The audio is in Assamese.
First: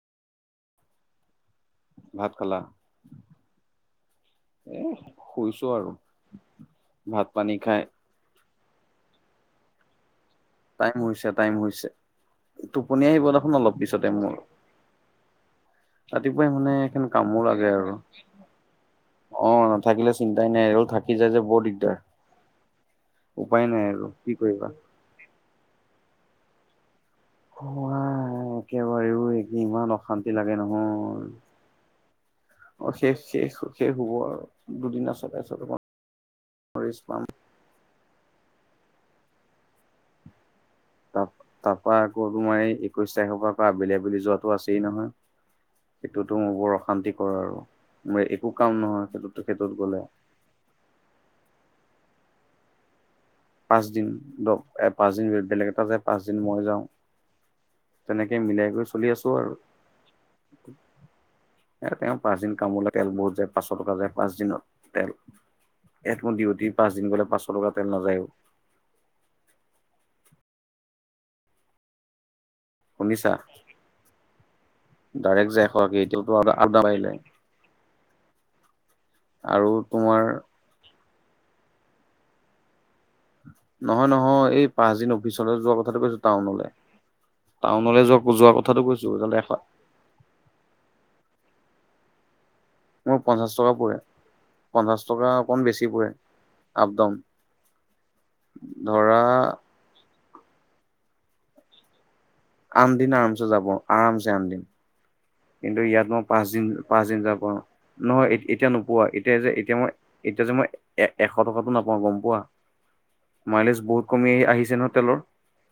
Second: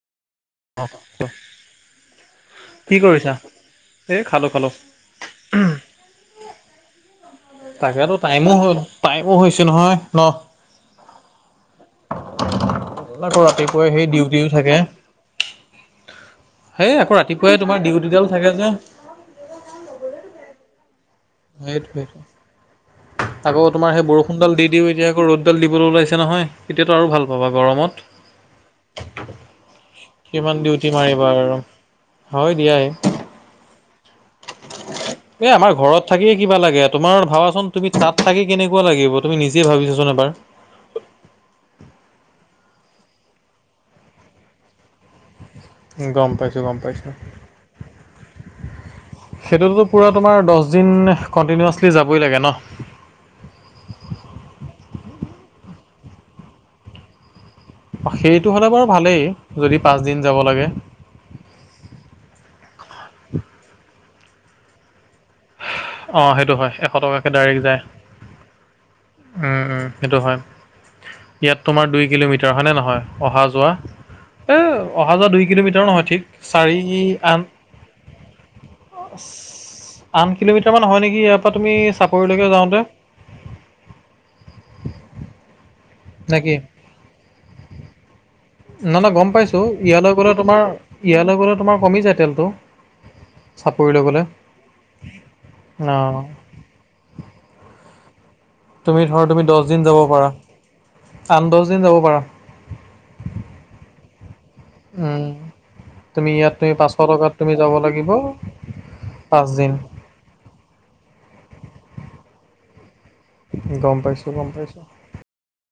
অ'। ভাত খালা কি কৰিছা এই খালো খালো এ শুইছো আৰু। ভাত পানী খাই তাকোতো টাইমো হয় টাইমো হৈছে নহয় ন। টাইম হৈছে, টাইম হৈছে। টোপনি আহিব আকৌ দেখোন অলপ ৰাতিপুৱাই সেই পিছতে মোৰ। ডিউটিও থাকে ৰাতিপুৱাই মানে সেই এখন আকৌ কামো ৰাতিপুৱাই লাগে তোমাৰ আৰু। ডিউটিডাল থাকে যে অ', নাথাকিলে চিন্তাই নাই এ থাকো। সেইটো, সেইটো উপায় আকৌ নাই তোমাৰ আৰু সেই কি বৰষুণডাল দি কৰিবা। দিওঁ এতিয়া আকৌ ৰ'দ তেল দিবলৈ ওলাইছে নহয় এতিয়াতো আৰু ভাল পাবা গৰমত। একেবাৰেও ইমান অশান্তি কিমান লাগে ডিউটি মাৰিবা নহয় আৰু হয় দিয়াই অ', শেষ, শেষ, শেষ হ'বৰ দুদিনা এই আমাৰ [unintelligible] ঘৰত থাকিয়ে কিবা লাগে তোমাৰ ভাবাচোন তুমি তাত থাকি কেনেকুৱা লাগিব তুমি নিজে ভাবিছাচোন এবাৰ। ত তাৰ পৰাৰা আকৌ তোমাৰ এই একৈশ তাৰিখৰ পৰা আবেলি আবেলি যোৱাতটো আছেই নহয়। গম সেইটোতো মোৰ পাইছোঁ বৰ গম পাইছোঁ অশান্তি কৰ আৰু ম একো কাম নহয় সেইটোতো খেইটোত গ'লে। পূৰা তোমাৰ দহ দিন কণ্টিনিউাচলি যাবই লাগে ন। পাঁচদিন দ পাঁচদিন বেলেগ এটা যায় পাঁচদিন মই যাওঁ। তেনেকে সেইটো মিলাই হ'লে কৰি বাৰু চলি ভালেই আছো আৰু যদি পাঁচদিন যাব লাগে। এ তেওঁ পাঁচ দিন কামো তেল বহুত যায় পাঁচশ টকা যায় পাঁচ দিনত তেল। এ অঁ মোৰ দি সেইটো উঠি হয় এশ পাঁচ দিন গ'লে টকাকৈ পাঁচশ ডাইৰেক্ট টকা যায় তেল নাযায়ও। উম সেইটো হয়। ইয়াত তোমাৰ দুই কিলোমিটাৰ হয়নে নহয় শুনিছা অহা যোৱা? এ অহা যোৱা দুই ডাইৰেক্ট যায় কিলোমিটাৰ এশকে নহয় ঠিক এতিয়াতো চাৰি আদা বাঢ়িলে আন আৰু তোমাৰ কেইটামান হয় নেকি ইয়াৰ পৰা তমি চাপৰিলৈকে যওঁতে। নহয় নহয় এই পাঁচদিন অফিচলৈ যোৱা কথাটো কৈছো নেকি টাউনলৈ। টাউনলৈ যোৱা যোৱা কথাটো কৈছো গম এশ পাইছো ইয়ালৈ গ'লে তোমাৰ, ইয়ালৈ গ'লে তোমাৰ কমি যায় তেলটো। মোৰ পঞ্চাছ টকা পৰে, চাপৰিলৈ গ'লে পঞ্চাছ টকা অকণ বেছি পৰে অঁ আপ-ডাউন। তুমি ধৰা তুমি দহদিন যাব পাৰা, আন দহ দিন যাব পাৰা। [unintelligible] যাব আৰামছে আনিদিম উম, কিন্তু ইয়াত মই তুমি পাঁচ দিন তুমি পাঁচশ পাঁচ দিন টকাত যাব। তুমি লাগিব নহয় এতিয়া নোপোৱা, এতিয়া যে পাঁচদিন এতিয়া মই এতিয়া যে মই এ এশ টকাতো নাপাওঁ গম পোৱা? মাইলেজ গম বহুত পাইছোঁ কমি গম আহিছে পাইছোঁ ন তেলৰ?